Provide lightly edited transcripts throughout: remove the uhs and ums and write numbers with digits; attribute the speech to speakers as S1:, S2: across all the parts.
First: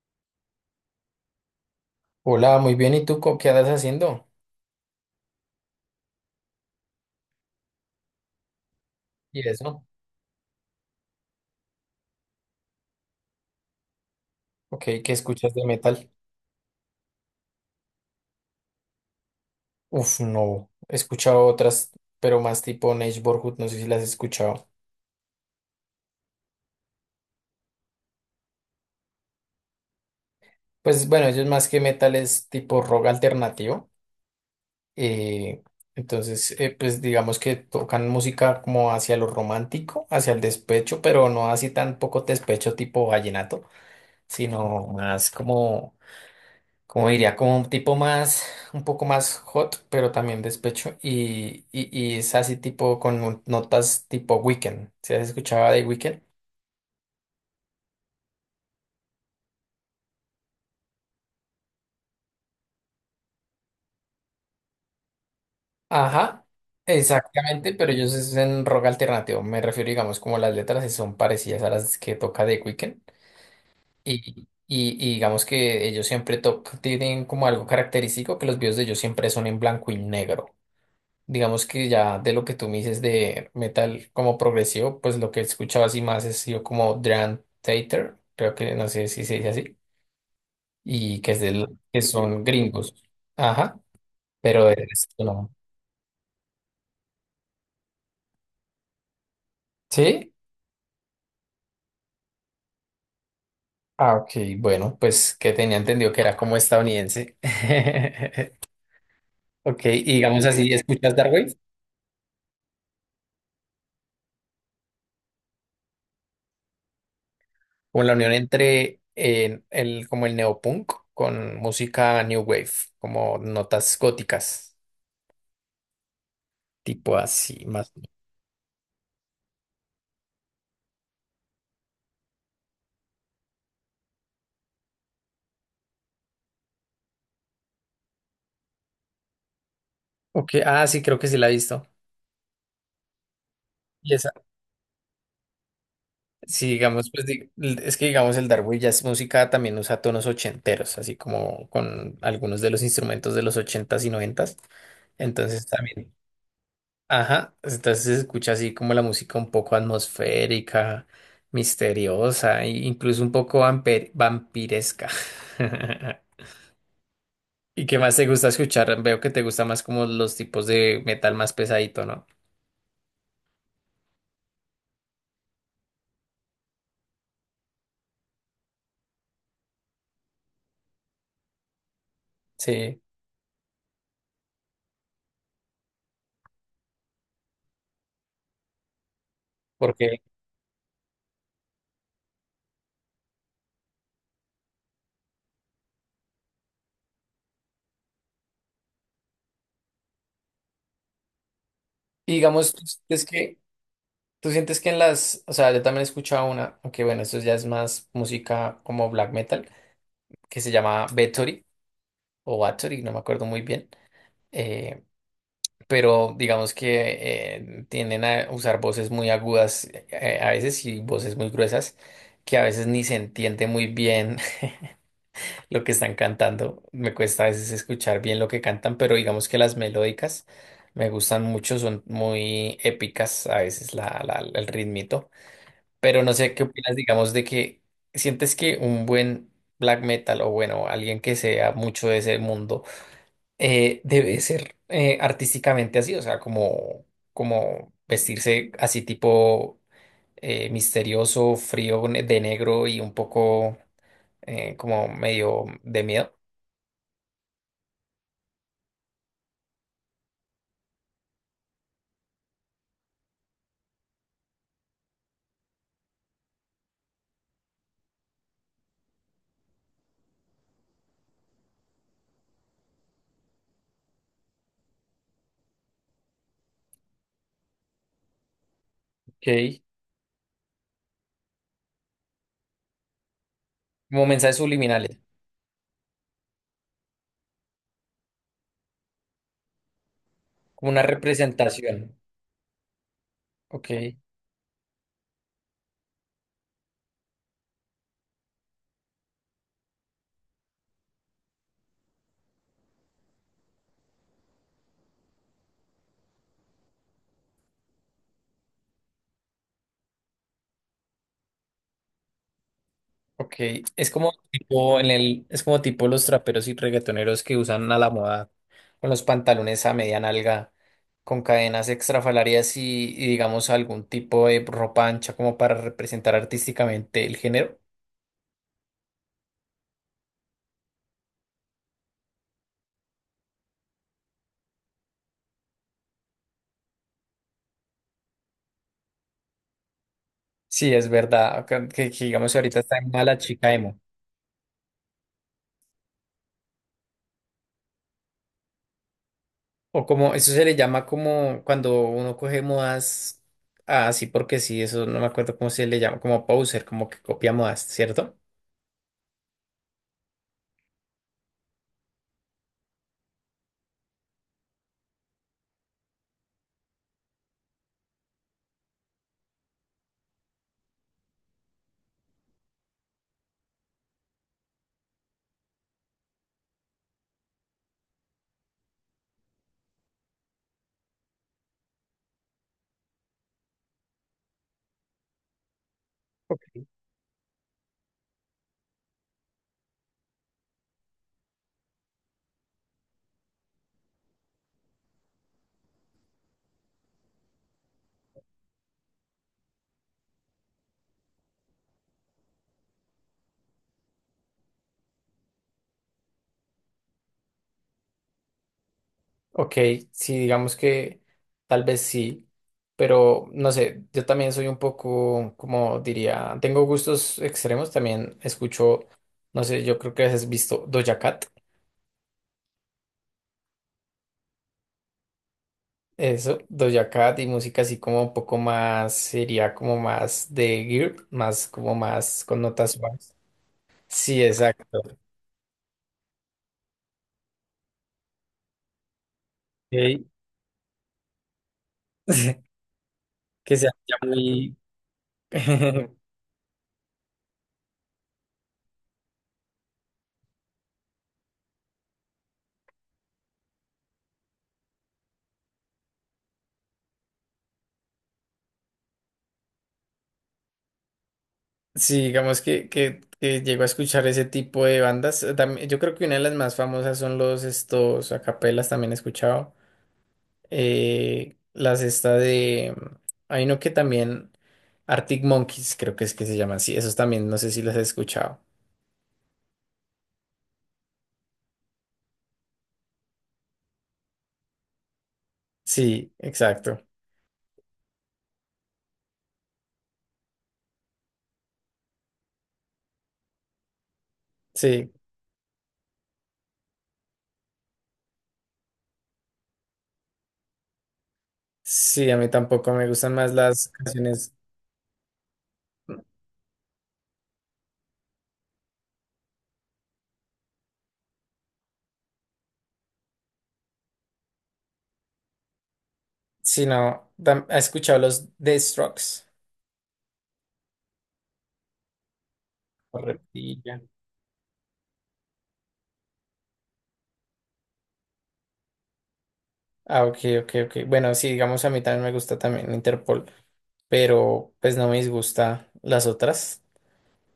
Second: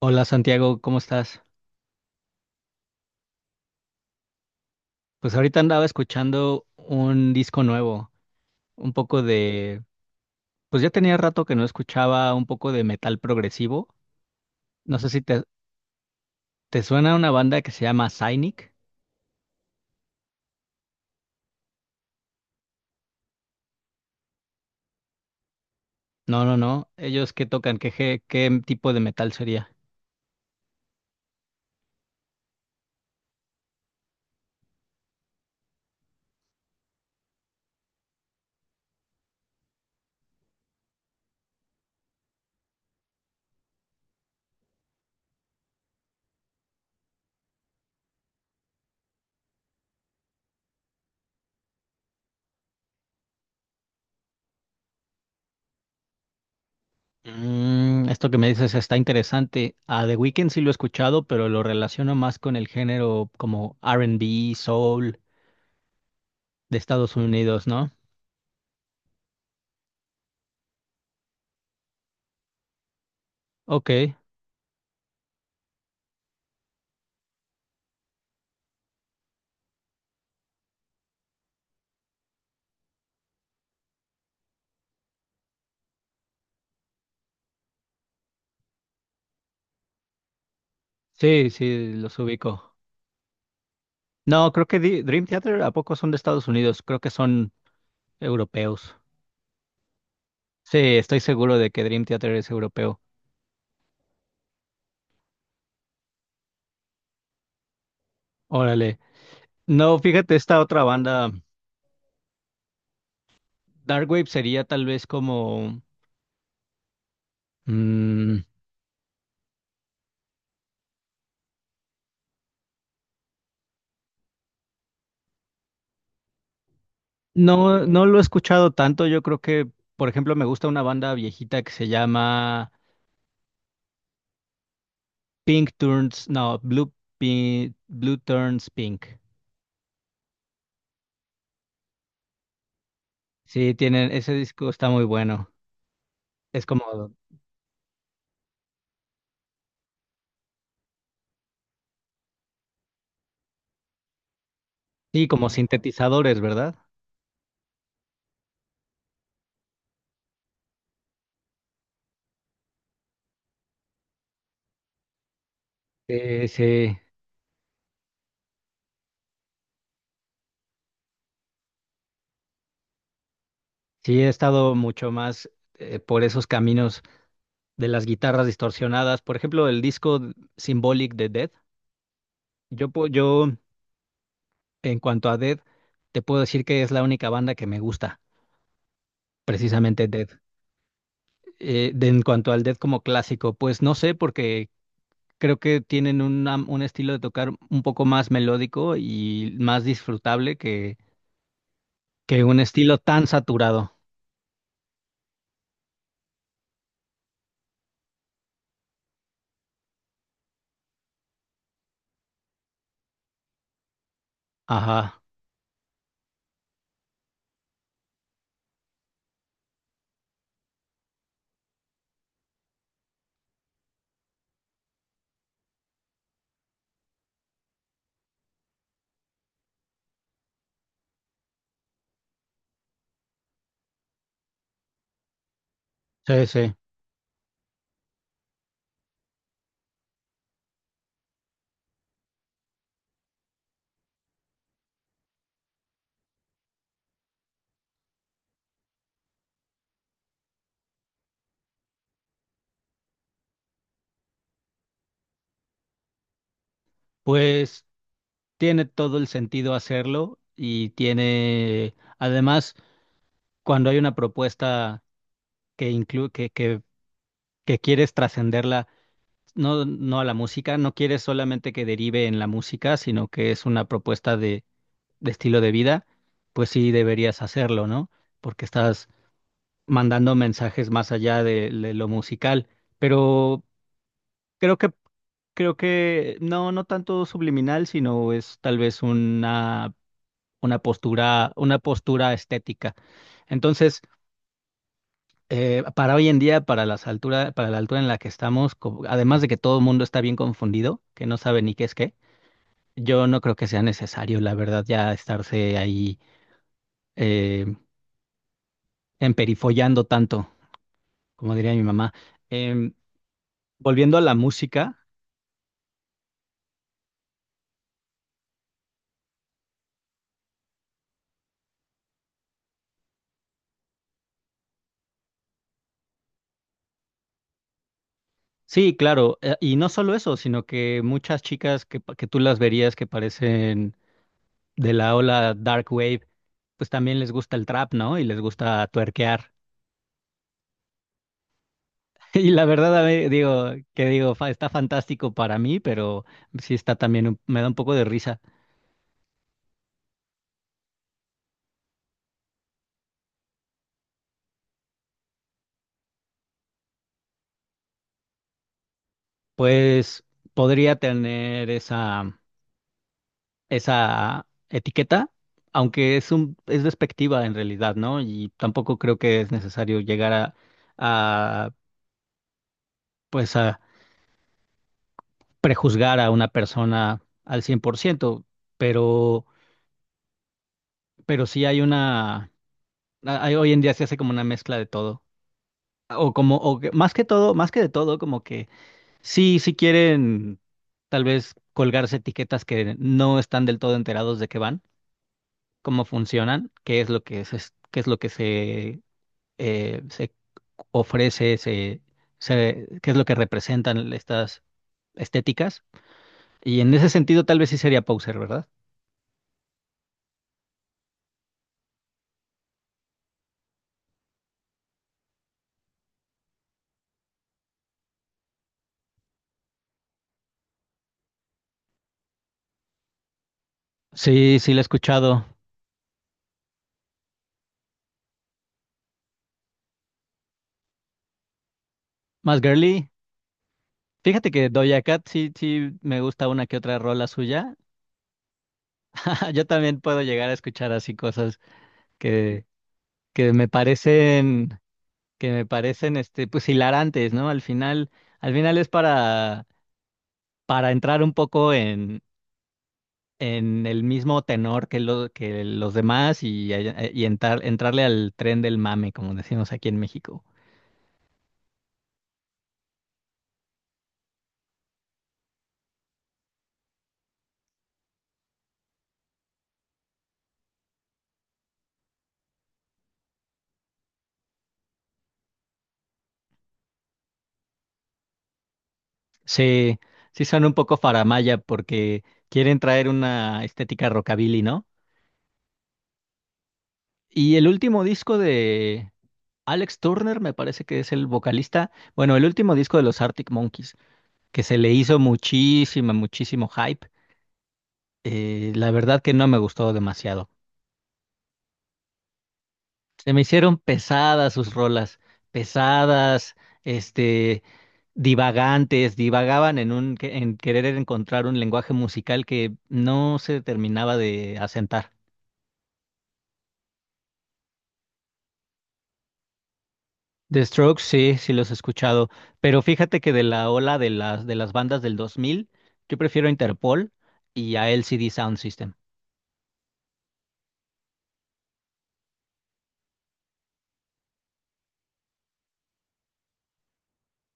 S1: Hola Santiago, ¿cómo estás?
S2: Hola, muy bien. ¿Y tú qué andas haciendo?
S1: Pues ahorita andaba escuchando un disco nuevo, un poco
S2: ¿Y
S1: de,
S2: eso?
S1: pues ya tenía rato que no escuchaba un poco de metal progresivo.
S2: Ok,
S1: No sé
S2: ¿qué
S1: si te,
S2: escuchas de metal?
S1: te suena una banda que se llama Cynic.
S2: Uf, no. He escuchado otras, pero más tipo Neige Borgut, no sé si las he escuchado.
S1: No, no, no. ¿Ellos qué tocan? ¿Qué tipo de metal sería?
S2: Pues bueno, ellos más que metal es tipo rock alternativo. eh, entonces, pues digamos que tocan música como hacia lo romántico, hacia el despecho, pero no así tan poco despecho tipo vallenato, sino más como como diría, como un tipo más, un poco más hot, pero también despecho, y es así tipo con notas tipo Weekend, ¿se has escuchado de Weekend?
S1: Mm, esto que me dices está interesante. A The Weeknd sí lo he escuchado, pero lo relaciono más con el género como R&B, soul
S2: Ajá,
S1: de Estados Unidos,
S2: exactamente,
S1: ¿no?
S2: pero ellos es en rock alternativo, me refiero, digamos, como las letras sí son parecidas a las que toca de Weekend,
S1: Ok,
S2: y digamos que ellos siempre tienen como algo característico, que los videos de ellos siempre son en blanco y negro. Digamos que ya de lo que tú me dices de metal como progresivo, pues lo que escuchaba así más es yo como Dream Theater, creo que no sé si se dice así, y que es
S1: sí,
S2: del,
S1: sí,
S2: que
S1: los
S2: son
S1: ubico.
S2: gringos. Ajá,
S1: No, creo
S2: pero de
S1: que
S2: resto
S1: Dream
S2: no.
S1: Theater a poco son de Estados Unidos, creo que son europeos.
S2: ¿Sí?
S1: Sí, estoy seguro de que Dream Theater es europeo.
S2: Ah, ok, bueno, pues que tenía entendido que era como estadounidense.
S1: Órale.
S2: Ok,
S1: No,
S2: y
S1: fíjate,
S2: digamos
S1: esta
S2: así,
S1: otra
S2: ¿escuchas
S1: banda,
S2: Darkwave?
S1: Darkwave sería tal vez como,
S2: Como la unión
S1: mm,
S2: entre el, como el neopunk con música new wave, como notas góticas, tipo así,
S1: no,
S2: más.
S1: no lo he escuchado tanto, yo creo que, por ejemplo, me gusta una banda viejita que se llama Pink Turns, no, Blue, Blue Turns Pink.
S2: Ok, ah, sí, creo que sí la he visto.
S1: Sí, tienen,
S2: Y
S1: ese
S2: esa,
S1: disco está muy bueno. Es
S2: sí, digamos,
S1: como,
S2: es que digamos el Dark Jazz música también usa tonos ochenteros, así como con algunos de los instrumentos de los ochentas y noventas.
S1: sí, como
S2: Entonces también,
S1: sintetizadores, ¿verdad?
S2: ajá, entonces se escucha así como la música un poco atmosférica, misteriosa, e incluso un poco vampiresca.
S1: Sí, sí.
S2: ¿Y qué más te gusta escuchar? Veo que te gusta más como los tipos de metal más pesadito, ¿no?
S1: Sí, he estado mucho más por esos caminos de las guitarras distorsionadas. Por ejemplo, el disco Symbolic de Dead. Yo,
S2: Sí,
S1: po- yo, en cuanto a Dead, te puedo decir que es la única banda que me gusta, precisamente
S2: porque
S1: Dead. En cuanto al Dead como clásico, pues no sé, porque creo que tienen un estilo de tocar un poco más melódico y más disfrutable que,
S2: y
S1: que un
S2: digamos,
S1: estilo tan saturado.
S2: tú sientes que en las, o sea, yo también he escuchado una, aunque bueno, esto ya es más música como black metal, que se llama Bathory o Bathory, no me acuerdo muy bien. eh,
S1: Ajá,
S2: pero digamos que tienden a usar voces muy agudas a veces y voces muy gruesas que a veces ni se entiende muy bien lo que están cantando. Me cuesta a veces escuchar bien lo que cantan, pero digamos que las melódicas me gustan mucho, son muy épicas a veces el ritmito. Pero no
S1: sí,
S2: sé qué
S1: sí.
S2: opinas, digamos, de que sientes que un buen black metal o bueno, alguien que sea mucho de ese mundo debe ser artísticamente así, o sea, como, como vestirse así tipo misterioso, frío, de negro y un poco como medio de miedo.
S1: Pues. Tiene todo el sentido hacerlo y tiene, además, cuando hay una propuesta que inclu- que quieres trascenderla, no, no a la música, no quieres solamente que derive en la música, sino que es una propuesta de estilo de vida, pues sí deberías hacerlo, ¿no? Porque estás
S2: Ok.
S1: mandando mensajes más allá de lo musical. Pero
S2: Como mensajes
S1: creo que,
S2: subliminales,
S1: creo que no, no tanto subliminal, sino es tal vez una
S2: como una
S1: postura, una
S2: representación.
S1: postura estética.
S2: Ok,
S1: Entonces, para hoy en día, para la altura en la que estamos, además de que todo el mundo está bien confundido, que no sabe ni qué es qué, yo no creo que sea necesario, la verdad, ya estarse ahí eh, emperifollando tanto, como diría mi mamá. Em,
S2: ok. Es
S1: volviendo a
S2: como
S1: la música.
S2: tipo en el, es como tipo los traperos y reggaetoneros que usan a la moda con los pantalones a media nalga, con cadenas extrafalarias y digamos algún tipo de ropa ancha como para representar artísticamente el género.
S1: Sí, claro, y no solo eso, sino que muchas chicas que tú las verías que parecen de la ola Dark Wave, pues también les gusta el trap, ¿no? Y les gusta tuerquear.
S2: Sí, es verdad. Que
S1: Y
S2: digamos
S1: la
S2: ahorita
S1: verdad,
S2: está
S1: a
S2: en
S1: mí,
S2: mala
S1: digo,
S2: chica emo.
S1: está fantástico para mí, pero sí está también, me da un poco de risa.
S2: O como, eso se le llama como cuando uno coge modas ah, así porque sí, eso no me acuerdo cómo se le llama, como poser, como que copia modas, ¿cierto?
S1: Pues podría tener esa etiqueta, aunque es despectiva en realidad, ¿no? Y tampoco creo que es necesario llegar a pues a prejuzgar a una persona al 100%, pero, pero sí hay una. Hoy en día se hace como una mezcla de todo. O como, o que- Más que todo, más que de todo, como que sí, sí quieren tal vez colgarse etiquetas que no están del todo enterados de qué van, cómo funcionan, qué es lo que se, se ofrece, qué es lo que representan estas estéticas. Y en ese sentido, tal vez sí sería Poser, ¿verdad?
S2: Ok, sí, digamos que tal vez sí, pero no sé, yo también soy un poco, como diría, tengo gustos extremos, también escucho, no sé, yo creo que has visto Doja Cat,
S1: Sí, sí, la he escuchado.
S2: eso, Doja Cat y música así como un poco más, sería como más de girl, más como más
S1: Más
S2: con notas
S1: girly.
S2: suaves. Sí,
S1: Fíjate que Doja
S2: exacto.
S1: Cat sí, sí me gusta una que otra rola suya. Yo también puedo
S2: Ok,
S1: llegar a escuchar así cosas que, que me
S2: que sea ya muy...
S1: parecen, que me parecen pues hilarantes, ¿no? Al final es para entrar un poco en el mismo tenor que los demás y entrarle al tren del mame, como decimos aquí en México.
S2: Sí, digamos que llego a escuchar ese tipo de bandas. Yo creo que una de las más famosas son los estos acapelas, también he escuchado. Las esta de... Hay uno que también... Arctic Monkeys, creo que es que se llaman. Sí, esos también, no sé si los he escuchado.
S1: Sí, sí son un poco faramalla porque quieren traer una estética rockabilly, ¿no?
S2: Sí, exacto.
S1: Y el último disco de Alex Turner me parece que es el vocalista, bueno, el último disco de los Arctic Monkeys, que se le
S2: Sí,
S1: hizo muchísima, muchísimo hype. La verdad que no me gustó demasiado.
S2: sí, a mí tampoco me
S1: Se
S2: gustan
S1: me
S2: más
S1: hicieron
S2: las
S1: pesadas
S2: canciones,
S1: sus rolas, pesadas, este, divagantes, divagaban en querer encontrar un lenguaje musical que no se terminaba de asentar.
S2: sino, ¿has escuchado los Death Strokes?
S1: The Strokes, sí, sí los he escuchado, pero fíjate que de
S2: Correcto.
S1: la ola de las bandas del 2000, yo prefiero Interpol y a LCD Sound System.
S2: Ah, ok, ok, ok. Bueno, sí, digamos, a mí también me gusta también Interpol, pero pues no me disgusta las otras.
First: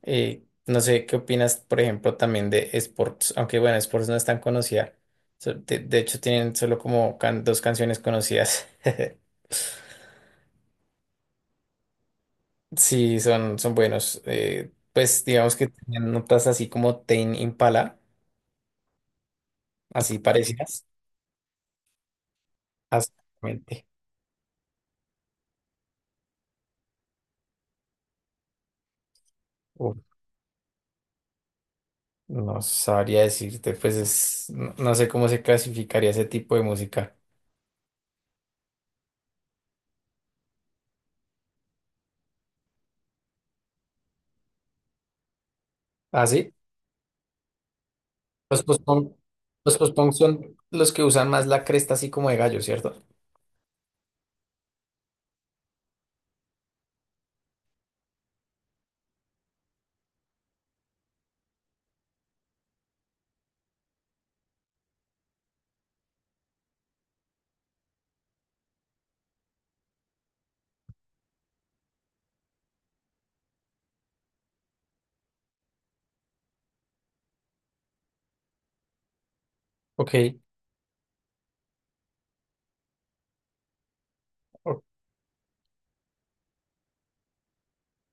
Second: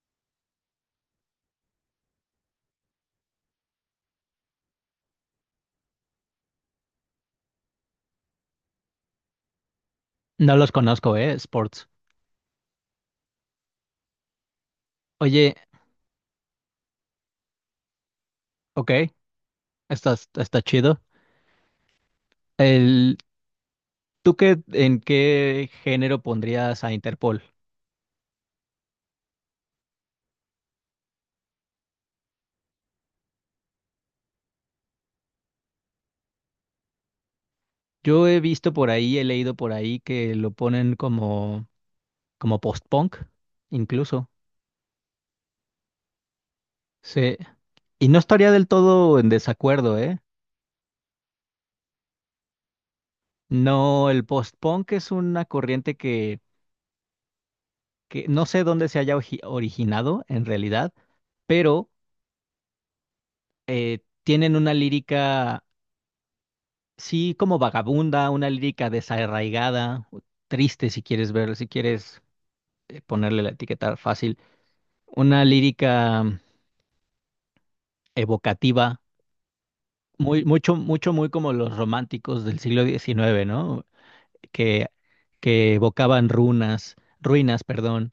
S2: No sé qué opinas, por ejemplo, también de Sports, aunque bueno, Sports no es tan conocida. De hecho, tienen solo como dos canciones conocidas.
S1: No los conozco, Sports.
S2: Sí, son, son buenos. Pues
S1: Oye,
S2: digamos que tienen notas así como Tame Impala,
S1: ok, está,
S2: así
S1: está
S2: parecidas.
S1: chido. El,
S2: Exactamente.
S1: ¿Tú qué, en qué género pondrías a Interpol?
S2: No sabría decirte, pues es, no, no sé cómo se clasificaría ese tipo de música.
S1: Yo he visto por ahí, he leído por ahí que lo ponen como post-punk, incluso.
S2: ¿Ah, sí?
S1: Sí. Y no estaría
S2: Los
S1: del
S2: post-punk,
S1: todo en
S2: los
S1: desacuerdo,
S2: post-punk
S1: ¿eh?
S2: son los que usan más la cresta así como de gallo, ¿cierto?
S1: No, el post-punk es una corriente que no sé dónde se haya originado en realidad, pero tienen una lírica, sí, como vagabunda, una lírica desarraigada, o triste si quieres ver, si quieres ponerle la etiqueta fácil, una lírica evocativa,
S2: Ok.
S1: muy, mucho, mucho, muy como los románticos del siglo XIX, ¿no?
S2: O-
S1: Que, que evocaban runas, ruinas, perdón,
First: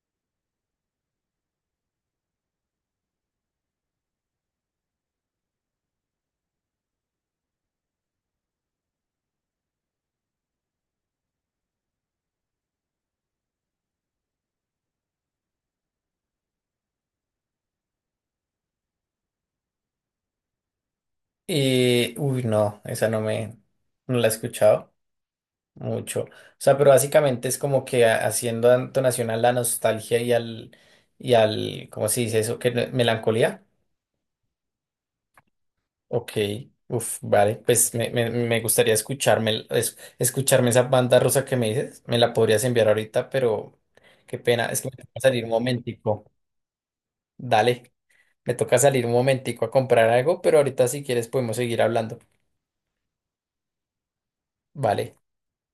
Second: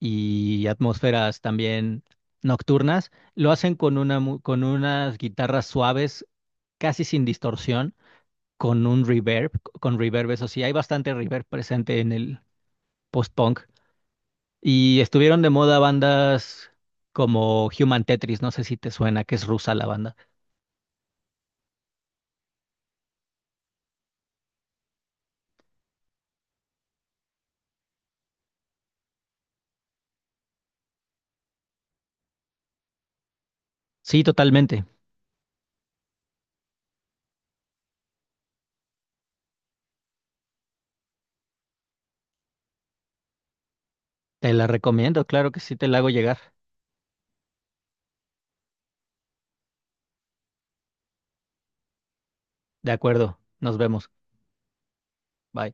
S1: y atmósferas también nocturnas. Lo hacen con unas guitarras suaves, casi sin distorsión, con un reverb, con reverb, eso sí, hay bastante reverb presente en el post-punk. Y estuvieron de moda bandas como Human Tetris, no sé si te suena, que es rusa la banda.
S2: y, uy, no, esa no me, no la he escuchado mucho. O sea, pero básicamente es como que haciendo entonación a la nostalgia y al, ¿cómo se dice eso? ¿Qué? ¿Melancolía?
S1: Sí, totalmente.
S2: Ok, uf, vale, pues me gustaría escucharme, escucharme esa banda rosa que me dices, me la podrías enviar ahorita, pero qué
S1: Te la
S2: pena, es que me toca
S1: recomiendo,
S2: salir un
S1: claro que sí, te la hago
S2: momentico,
S1: llegar.
S2: dale, me toca salir un momentico a comprar algo, pero ahorita si quieres podemos seguir hablando,
S1: De acuerdo, nos vemos.
S2: vale.
S1: Bye.